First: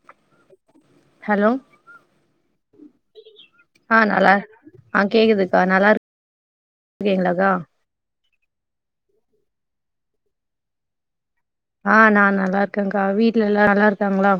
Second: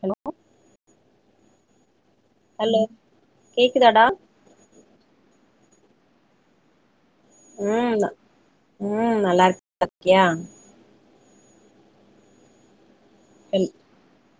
Hello hello hello ஆ கேக்குதாடா நலா ஆ கேக்குது அ நல்லா இருக் ம் ம் நல்லா இருக் நல்லா இர்க்கியா ஆ நா நல்லா இருக்கேகா வீட்ல எல்லா நல்லா இருக்காங்ளா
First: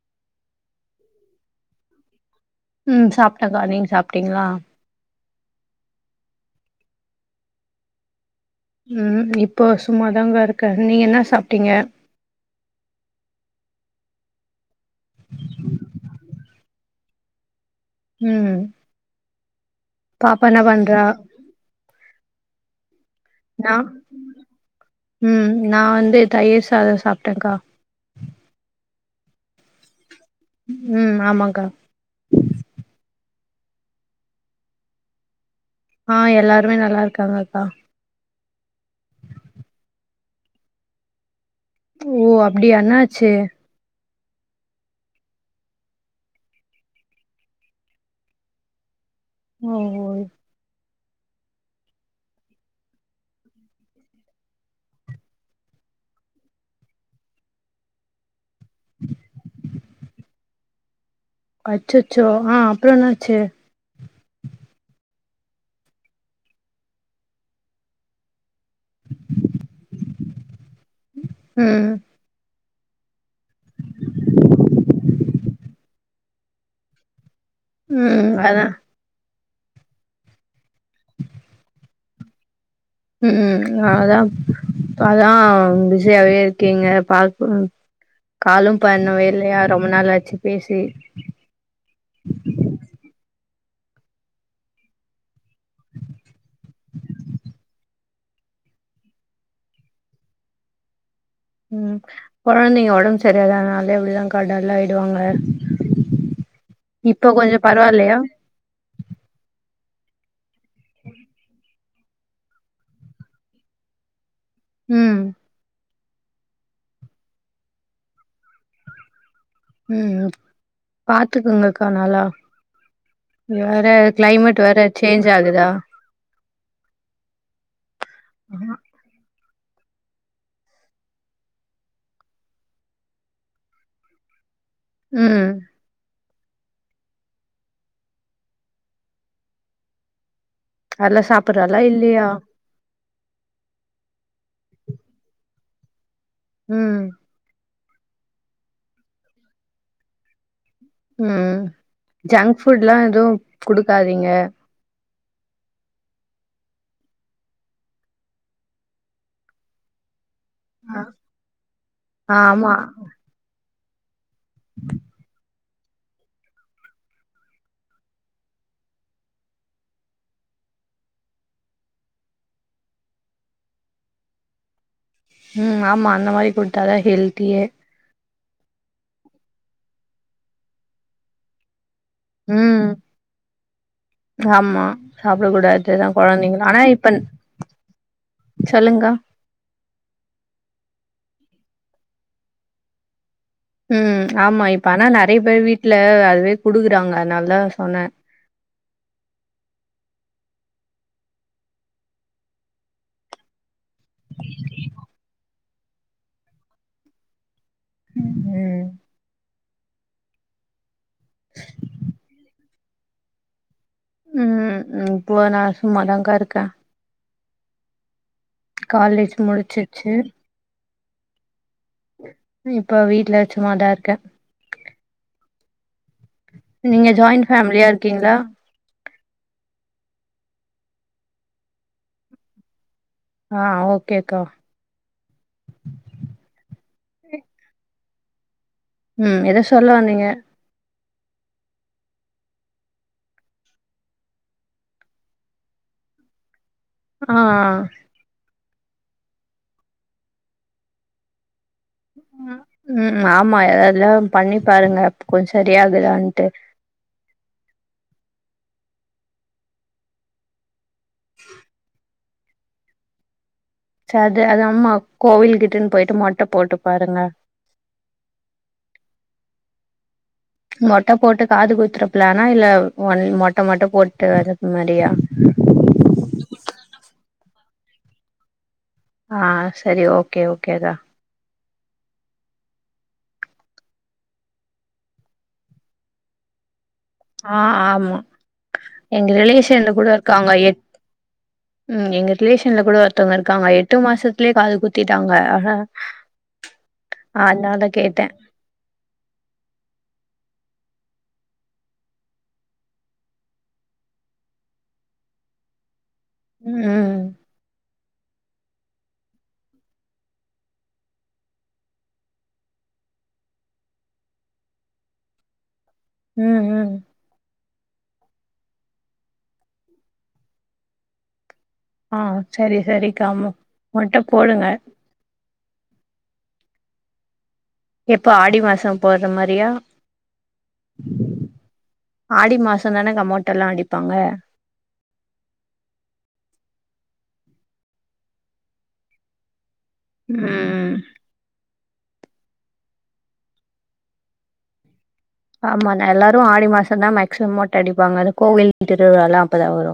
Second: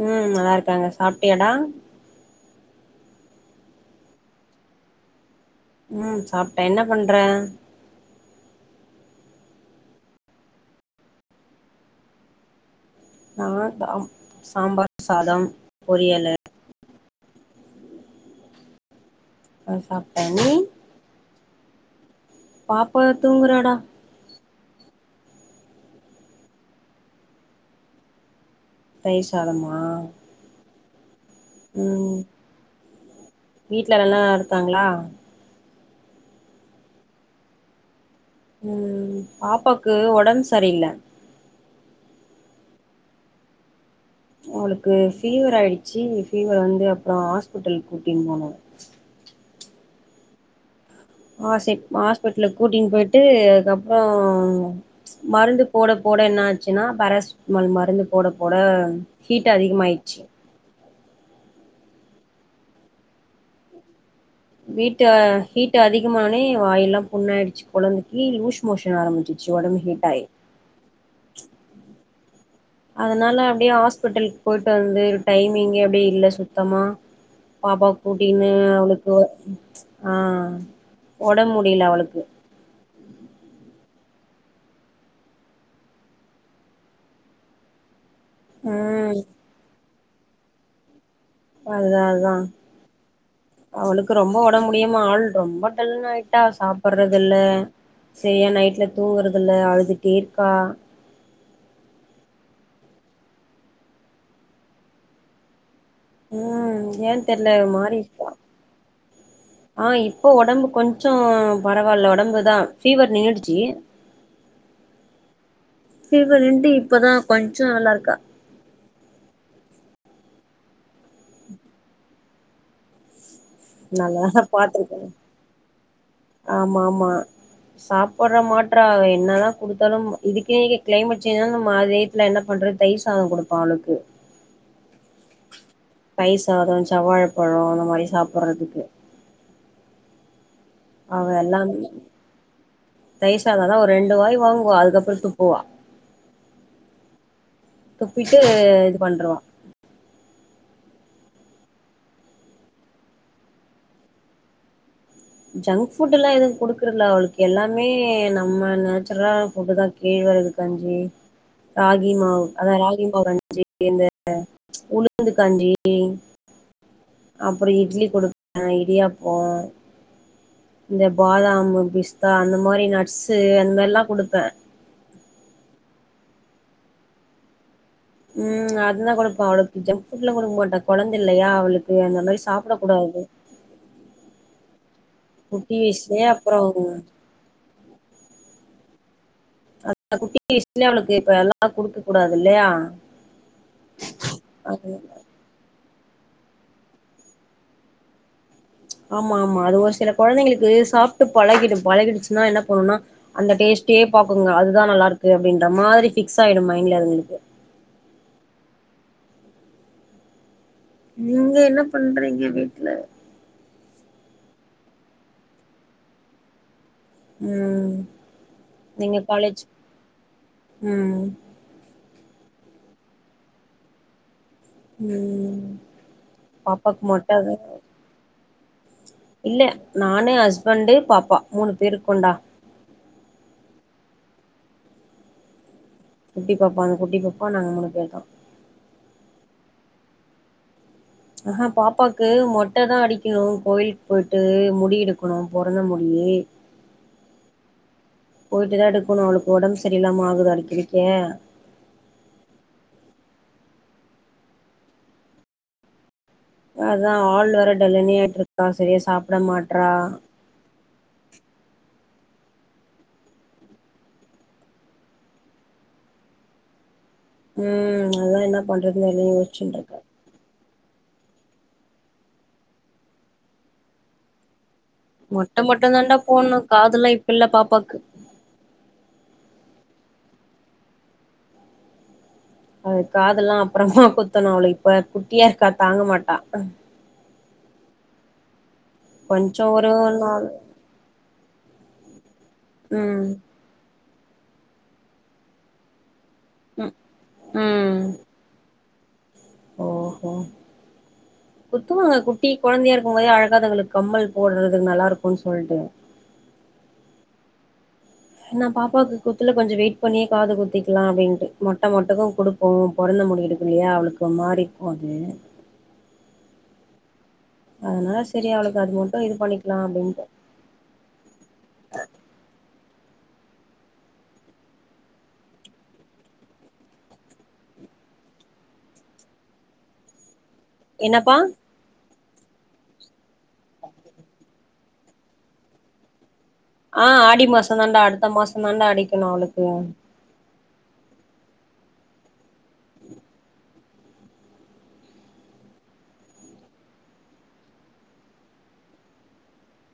ம் நல்லாருக்காங்க சாப்டியாடா ம் சாப்டக்கா நீங்க சாப்டீங்ளா ம் சாப்ட்டே என்ன பண்ற ம் இப்போ சும்மாதா கா இருக்க நீங்க என்ன சாப்ட்டிங்க நா தம் சாம்பார் சாதம் பொரியலு ம் அ சாப்ட்டே பாப்பா என்ன பண்றா பாப் நா ம் நா வந்து தயிர் சாதொ சாப்டங் க்கா தயிர் சாதமா ம் ஆமாக்கா ம் வீட்ல நல்லா இருக்காங்ளா ஆ எல்லாருமே நல்லாருக்காங்கக்கா ம் பாப்பாக்கு ஒடம்பு சரியில்ல ஓ அப்டியா என்னாச்சி அவுளுக்கு ஃபீவராடுயிச்சு ஃபீவர் வந்து அப்றோ ஹாஸ்பிட்டலுக் கூட்டின் போனோ ஓ ஓ ஆ சிப் ஹாஸ்பெட்லுக்கு கூட்டின் போயிட்டு அதுக்கப்றோ மருந்து போட போ போட என்னாச்சுனா பேராசிட்மால் மருந்து போட போட ஹீட் அதிகமாயிச்சு அச்சச்சோ ஆ அப்றோ என்னாச்சு வீட்ட ஹீட் அதிகமானே வாய்யெல்லா புண்ணாயிடுச்சு கொழந்திக்கு லூஸ் மோஷன் ஆரம்பிச்சு ச்சு ஒடம்பு ஹீட்டாயி ம் அதனால அப்டே ஹாஸ்பெட்டல்க் போயிட்டு வந்து டைமிங்கே அப்டே இல்ல சுத்தமா பாப்பா ம் கூட்டின்னு அதா அவுளுக்கு ஆ ஒடம் முடில அவுளுக்கு ம் ம் அதா அதா பிசியாவே இருக்கீங்க பால் [unintelligible] காலு ம் பண்ணவே இல்லயா ரொம்ப நாளாச்சு பேசி அதுதா அதா அவுளுக்கு ரொம்போ ஒடம் முடியாம ஆள் ரொம்ப டல்லாய்ட்டா சாப்புர்றது இல்ல செரியா நைட்ல தூங்றதுல்ல அழுதுட்டேருக்கா ம் கொழந்தைங்க ஒடம்பு செரி இல்லானாலே அப்டிதா கா டல் ஆயிடுவாங்க ம் ஏன் இப்ப தெர்ல கொஞ்சம் ஒரு மாரி பரவாயில்லையா? இருக்கா ஆ இப்போ ஒடம்பு கொஞ்சோ பரவால்ல ஒடம்பு தா ஃபீவர் நின்னுடுச்சி ம் ஃபீவர் நின்ட்டு இப்பதா கொஞ்சோ நல்லாருக்கா ம் பாத்துக்கங்க கா நல்லா இங்க வேற நல்லாதா கிளைமேட் வேற பாத்துருக்கே சேஞ்ச் ஆகுதா ஆமா ஆமா சாப்பட்ற மாட்றா அவ என்னதா குடுத்தாலு இதுக்கே இங்க கிளைமேட் சேஞ்ச் [unintelligible] நம்ம வீட்ல என்ன பண்றது தயிர் சாதம் குடுப்போ அவுளுக்கு ம் தயிர் சாதொ செவ்வாழ பழோ அந்த மாரி சாப்புர்றதுக்கு அதெல்லாம் அவ எல்லாமே சாப்பிடுறாளா? இல்லையா? தயிர் சாதாதா ஒரு ரெண்டு வாய் வாங்குவா அதுக்கப்றோ துப்புவா ம் துப்பிட்டு இது பண்ருவா ம் ஜங்க் ஃபுட்லா எதுவு குடுக்காதிங்க ஜங்க் ஃபுட்லா எதுவு குடுக்குறல அவுளுக்கு எல்லாமே நம்ம நேச்சுரலான ஃபுட்டு தா கேழ் வரகு ஆ கஞ்சி ராகி மாவு ஆமா. அதா ராகி மாவு கஞ்சி இந்த த உளுந்து கஞ்சி அப்பறோ இட்லி குடுப்ப இடியாப்போ இந்த பாதாம் பிஸ்தா அந்த மாரி நட்ஸ்சு அந்த எல்லா குடுப்பே ம் ஆமா அந்த மாரி குடுத்தாதா ஹெல்த்தியே ம் அதுதா குடுப்போ அவளுக்கு ஜங்க் ஃபுட்லா குடுக்க மாட்டா கொழந்தில்லையா அவளுக்கு ஏ அந்த மாரி சாப்ட ம். கூடாது ஆமா சாப்ட கூடாதுதா வயசுலயே அப்புறோ கொழந்தைங்களு ஆனா இப்ப சொல்லுங்கா அந்த குட்டி விஷயத்துலையு அவளுக்கு இப்ப எல்லா குடுக்க கூடாது இல்லையா ம் ஆமா இப்ப அது ஆனா நெறைய பேர் வீட் ட்ல அதுவே குடுக்குறாங்க அதுனால தா சொன்னே ஆமாம்மா அது ஒரு சில கொழந்தைங்களுக்கு சாப்ட்டு பழகிடு பழகிடுச்சுன்னா என்ன பண்ணுனா அந்த டேஸ்ட் டே பாக்குங்க அதுதா நல்லா இருக்கு அப்டின்ற மாரி ஃபிக்ஸ் ஆயிடு மைண்ட்ல அதுங்களுக்கு ம் ம் நீங்க என்ன பண்றீங்க வீட்ல ம் ம் இப்போ நா சும்மாதாங்கா இருக்கே ம் காலேஜ் முடிச்சிச்சு ம் இப்போ வீட்ல சும்மாதா இருக்கே ம் பாப்பாக்கு நீங்க ஜாயிண்ட் மொட்டதா ஃபேமிலியா இருக்கீங்களா இல்ல நானு ஹஸ்பண்ட்டு பாப்பா மூணு பேர் இருக்கோன்டா ஆ ஓகேக்கா குட்டி பாப்பா அந்த குட்டி பாப்பா நாங்க மூணு பேர்தா ம் எதோ சொல்ல வந்தீங்க ஆ ஹா பாப்பாக்கு மொட்டதா அடிக்கணு கோயிலுக்கு போயிட்டு முடி எடுக்கணு பொறந்த முடி ஹே ஆ ஆ போயிட்டு தா எடுக்கணு அவளுக்கு ஒடம்பு சரியில்லாம ஆகுது அடிக்கடிக்க ம் ம் ஆமா எல்லாம் பண்ணி பாருங்க கொஞ்ச சரியாகுதானு அதா ஆள் வரட்டு இல்லனியாட்ருக்கா செரியா சாப்ட மாட்றா ச அது அது அம்மா கோவில் கிட்டுன்னு பொயிட்டு மொட்ட போட்டோ ம் அதா என்ன பண்றதுனு எல்லா யோசுச்சுன்ருக்க மொட்ட போட்டு காது குத்துற ஃப்லானா இல்ல ஒன் மொட்ட மட்டு போட்டு வர மொட்ட மட்டுந்தண்டா போடணு காதுலா இப்ப இல்ல பாப்பாக்கு ஆ செரி ஓகே ஓகேதா அது காதுலா அப்பறமா குத்தணு அவளுக்கு இப்ப குட்டியா இருக்கா தாங்க மாட்டா ஆ ஆமா எங்க கொஞ்சோ ரிலேஷியன்ல ஒரு கூட நாள் இருக்காங்க எட் ம் எங்க ரிலேஷியஷன்ல கூட ம் ஒருத்தொவங்க இருக்காங்க எட்டு மாசத்துலயே காது குத்திட்டாங்க அ ஹ ம் அதுனால தா கேட்டே ஓ ஹோ குத்துவாங்க குட்டி கொழந்தையா இருக்கும் போதே அழகா அதுங்களுக்கு கம்மல் போடுறதுக்கு நல்லா இருக்குன்னு சொல்ட்டு ம் ம் நா பாப்பாவுக்கு குத்துல கொஞ்ச வெயிட் பண்ணியே காது குத்திக்கலாம் அப்டின்ட்டு மொட்ட மட்டுந்தா குடுப்போ பொறந் ந்த முடி எடுக்கலையா அவளுக்கு ஒரு மாறி இருக்கூ அது ம் ம் அதுனால செரி அவளுக்கு அது மட்டு இது பண்ணிக்கலா அப்டின்ட்டு ஆ சரி சரி கம்மு மொட்ட போடுங்க எப்போ ஆடி மாசம் போற மாரியா என்னப்பா ஆடி மாசந்தானக மொட்டலா அடிப்பாங்க ஆ ஆடி மாசந்தாண்டா அடுத்த மாசந்தாண்டா அடிக்கணு அவுளுக்கு ம் ஆமா ந எல்லாரு ஆடி மாசந்தா மேக்சிமம் மொட்டடிப்பாங்க அது கோவில் திருவிழாலா அப்பதா வரு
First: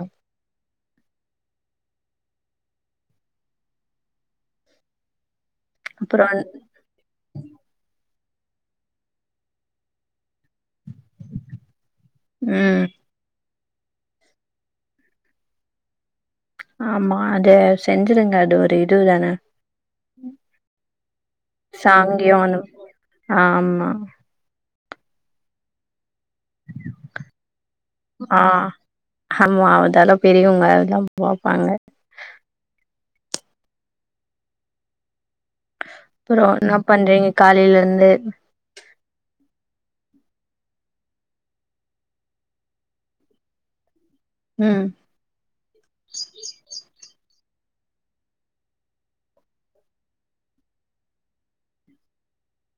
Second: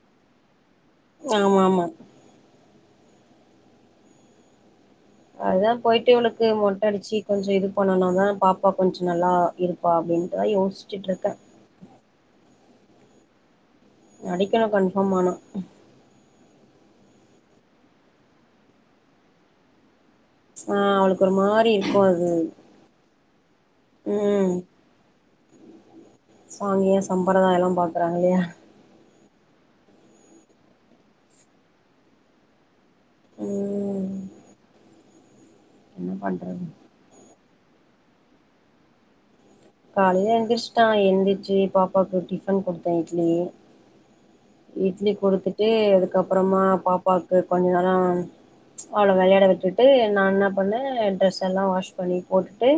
ஆமாமா அதா போய்ட்டு அப்புறோ இவுளுக்கு மொட்டடிச்சு கொஞ்ச இது பண்ணுனாதா பாப்பா கொஞ்ச நல்லா இருப்பா அப்டின்ட்டுதா யோசிச்ட்ருக்க ம் அடிக்கணு கன்ஃபார்ம் ஆனா ஆமா அது செஞ்சிருங்க அது ஒரு இதுதான ஆ அவுளுக்கு ஒரு மாரி இருக்கு அது சாங்கியோனு ஆமா ம் சாங்கிய சம்பரதாயலா பாக்கறாங் ஆ இல்லையா ஆமா அதெலா பெரியவங்க அதெல்லா பாப்பாங்க ம் என்ன அப்ற பண்றது என்ன பண்றிங்க காலைலிருந்து காலைல எந்ரிச்ட்டா எந்ருச்சி பாப்பாக்கு டிஃபன் குடுத்தே இட்லி ம் இட்லி குடுத்துட்டு அதுக்கப்றமா பாப்பாக்கு கொஞ்ச நேர அவள விளையாட விட்டுட்டு நா என்ன பண்ணே ட்ரெஸ் எல்லா வாஷ் பண்ணி போட்டுட்டு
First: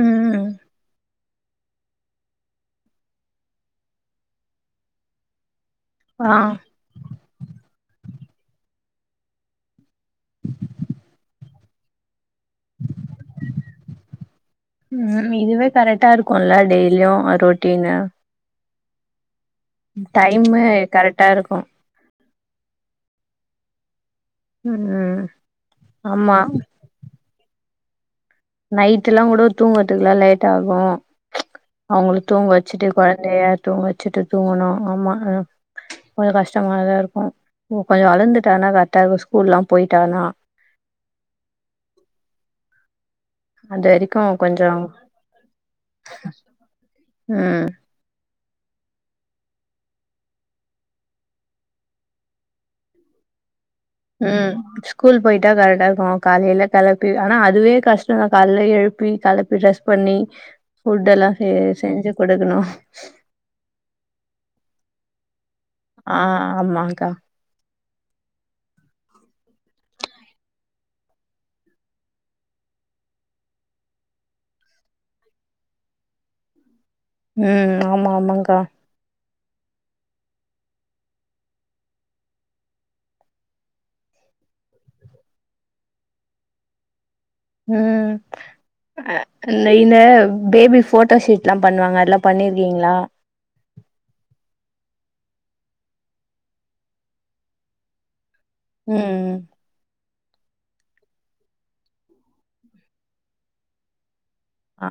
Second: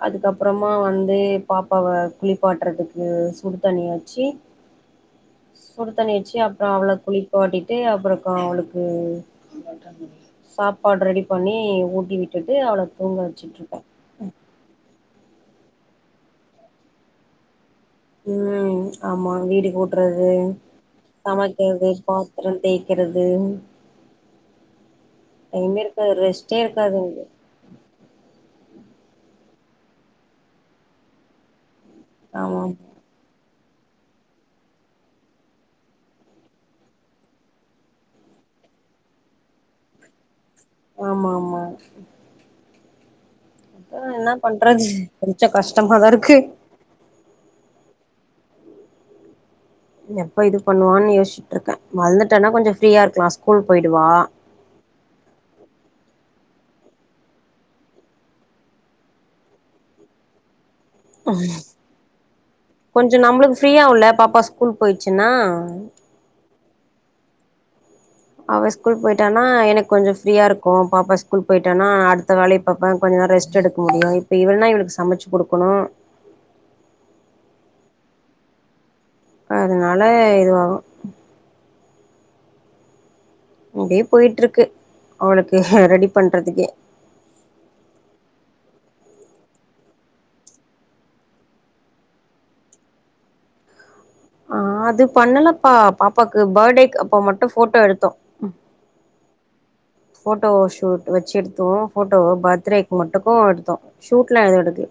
ம் அதுக்கப்றமா வந்து பாப்பாவ குளிப்பாட்றதுக்கு சுடு தண்ணிய வச்சி சுடு தண்ணி ஆ வச்சி அப்ற அவள குளிப்பாட்டிட்டு அப்பற அவுளுக்கு சாப்பாடு ரெடி பண்ணி ஊட்டி விட் ட்டு அவள தூங்க வச்சுட்ருப்ப ம் இதுவே கரெக்டா இருக்குல டெய்லியு ரொட் ம் ஆமா வீடு கூட்றது டைமு கரெக்டா இருக்கு சமைக்றது பாத் தர தேக்கறது ம் டைமே இருக்காது ஆமா ரெஸ்ட்டே இருக்காது இங்கு நைட் எல்லா கூட தூங்கறதுக்லா லேட் ஆகு அவுங்கள தூங்க ஆமா வச்சுட்டு கொழந்தைய தூங்க வச்சுட்டு தூங்கணு ஆமா அ கொஞ்ச கஷ்டமாதா இருக்கு கொஞ்ச வளந்துட்டானா கரெட்டா இருக்கு ஸ்கூல்லா போய்ட்டானா ஆமாமா அது அ வரைக்கு என்ன கொஞ்சோ பண்றது கொஞ்ச கஷ்டமாதா இருக்கு ம் எப்ப இது பண்ணுவான் யோசிச்ட்டு இருக்க வளந்துட்டானா கொஞ்ச ஃப்ரீயா இருக்லா ம் ஸ்கூல் போய்ட்டா கரெட்டா இருக்கு காலைல கெளப்பி ஆனா அதுவே கஷ்டதா காலைல எழுப்பி கெளப்பி ட்ரெஸ் பண்ணி ஃபுட் எல்லா செ செஞ்சு குடுக்கணு கொஞ்ச நம்முளுக்கு ஃப்ரீயாவுல்ல பாப்பா ஸ்கூல் போய்ச்சுனா ஆ ஆமாங்க்கா அவ ஸ்கூல் போய்ட்டானா எனக்கு கொஞ்ச ஃப்ரீயா இருக்கு பாப்பா ஸ்கூல் போய்ட்டானா அடுத்த வேலைய பாப்ப கொஞ் ரெஸ்ட் எடுக்க முடியு இப்ப இவனா இவுளுக்கு சமச்சு குடுக்கணு ம் ஆமா ஆமாங்க்கா அதனால இதுவாகு இப்டியே போயிட்ருக்கு அவளுக்கு ரெடி பண்றதுக்கே ம் அ நெய்ன பேபி ஃபோட்டோஷூட்லா பண்ணுவாங்க அதெல்லா பண்ணிருக்கிங்ளா ஆஹ ஆ அது பண்ணலப்ப பாப்பாக்கு பர்த்டேக் அப்ப மட்டு ஃபோட்டோ எடுத்தோ ம் ஃபோட்டோ ஷூட் வச்செடுத்தோ ஃபோட்டோவ பர்த்டேக்கு மட்டுக்கு எடுத்தோ ஷூட்லா எது அ எடுக்கல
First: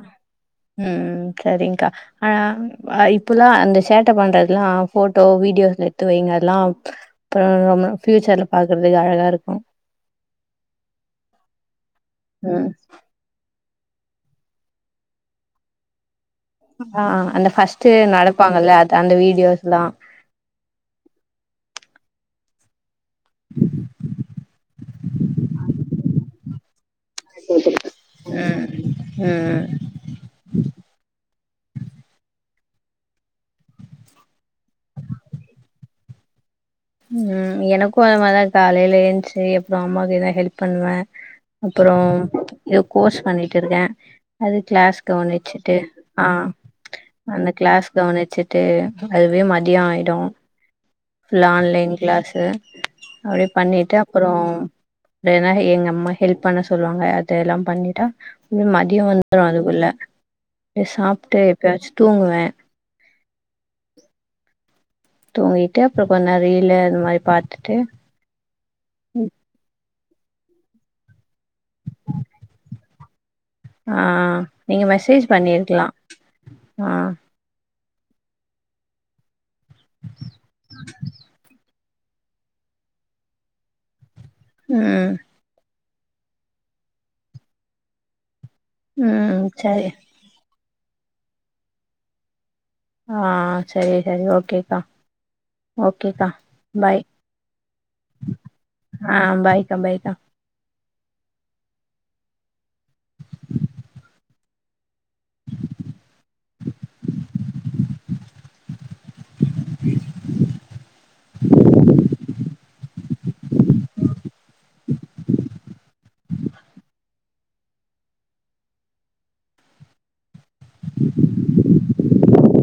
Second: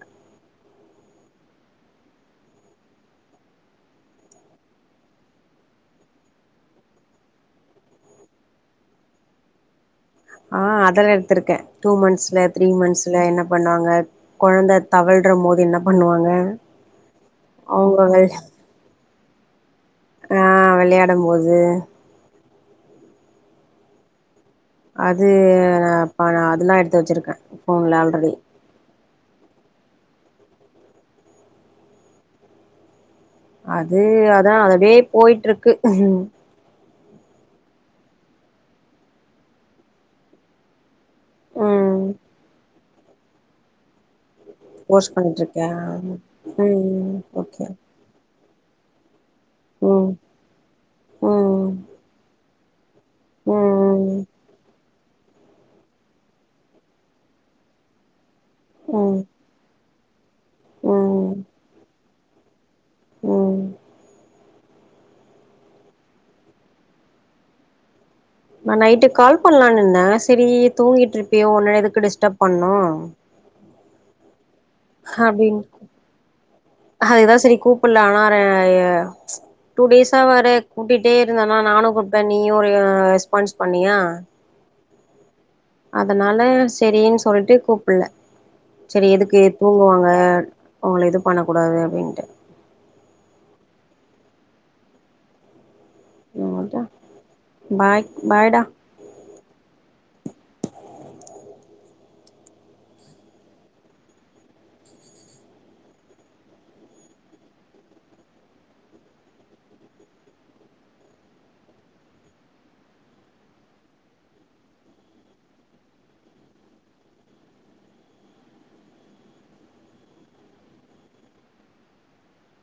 ம் சரிங்க்கா ஆ இப்பல்லா அந்த சேட்ட பண்றது எல்லா ஃபோட்டோ வீடியோஸ் எடுத்து வைங்க அதுல்லா அப்புற நம்ம ஃபியூச்சர்ல பாக்குறதுக்கு அழகா இருக்கூ ஆ அதெல்லா எடுத்திருக்கே டூ மந்த்ஸ்ல த்ரீ ம் மந்த்ஸ்ல என்ன பண்ணுவாங்க கொழந்த தவழ்ற மோது என்ன பண்ணுவாங்க ஆ அந்த ஃபஸ்ட் அவங்க வெள் நடப்பாங்கல்ல அத அந்த வீடியோஸ்ல்லா ஆ விளையாடும் போது அது நாப்ப நா அதெல்லா எடுத்து வச்சிருக்க ஃபோன்ல ஆல்ரெடி ஹ அது அதா அதவே போயிட்ருக்கு ம் ம் எனக்கூ அது மாரிதா காலையில எந்ச்சி அப்றோ அம்மாக்கு எதா ஹெல்ப் பண்ணுவே அப்புறோ ம் எதோ கோர்ஸ் பண்ணிட்டு இருக்கேன் அது கிளாஸ் கோர்ஸ் பண்ணிட்ருக்கியா கவனிச்சுட்டு ஆ ம் அந்த ஓகே கிளாஸ் கவனிச்சுட்டு ட்டு அதுவே மதிய ம் ஆயிடு ஃபுல்லா ம் ஆன்லைன் கிளாஸு அப்டியே பண்ணிட்டு ம் அப்பறோ வேறனா எங்க அம்மா ஹெல்ப் பண்ண சொல்லுவாங்க அத எல்லாம் பண்ணிட்டா மதியம் ம் வந்துரு அதுக்குள்ள பே ம் சாப்ட்டு எப்பயாச்சு தூங்குவே ம் தூங்கிட்டு அப்றோ கொஞ்சநேர ரீலு இந்த மாரி பாத்துட்டு நா நைட்டு கால் பண்ணலாம்னுந்த சரி தூங்கிட்டு இருப்பியோ உன்னே எதுக்கு டிஸ்டர்ப் பண்ணும் ஆ நீங்க மெசேஜ் அப்டின் பண்ணிருக்லா ஆ கூப்புல்ல ஆனா ரெ டூ டேஸா வேற கூட்டிட்டே இருந்தனா நானும் கூ இப்ப நீயு ஒரு ரெஸ்பான்ஸ் பண்ணியா [unintelligible] அதனால செரின் சொல்ட்டு கூப்புல செரி எதுக்கு ம் சரி தூங்குவாங்க உங்கள இது பண்ண கூடாது அப்டின்ட்டு ஆ சரி சரி ஓகேக்கா ஓகேக்கா அதா பாய் பாய் பாய்டா ஆம் பாய்க்கா பாய்க்கா [unintelligible] [unintelligible]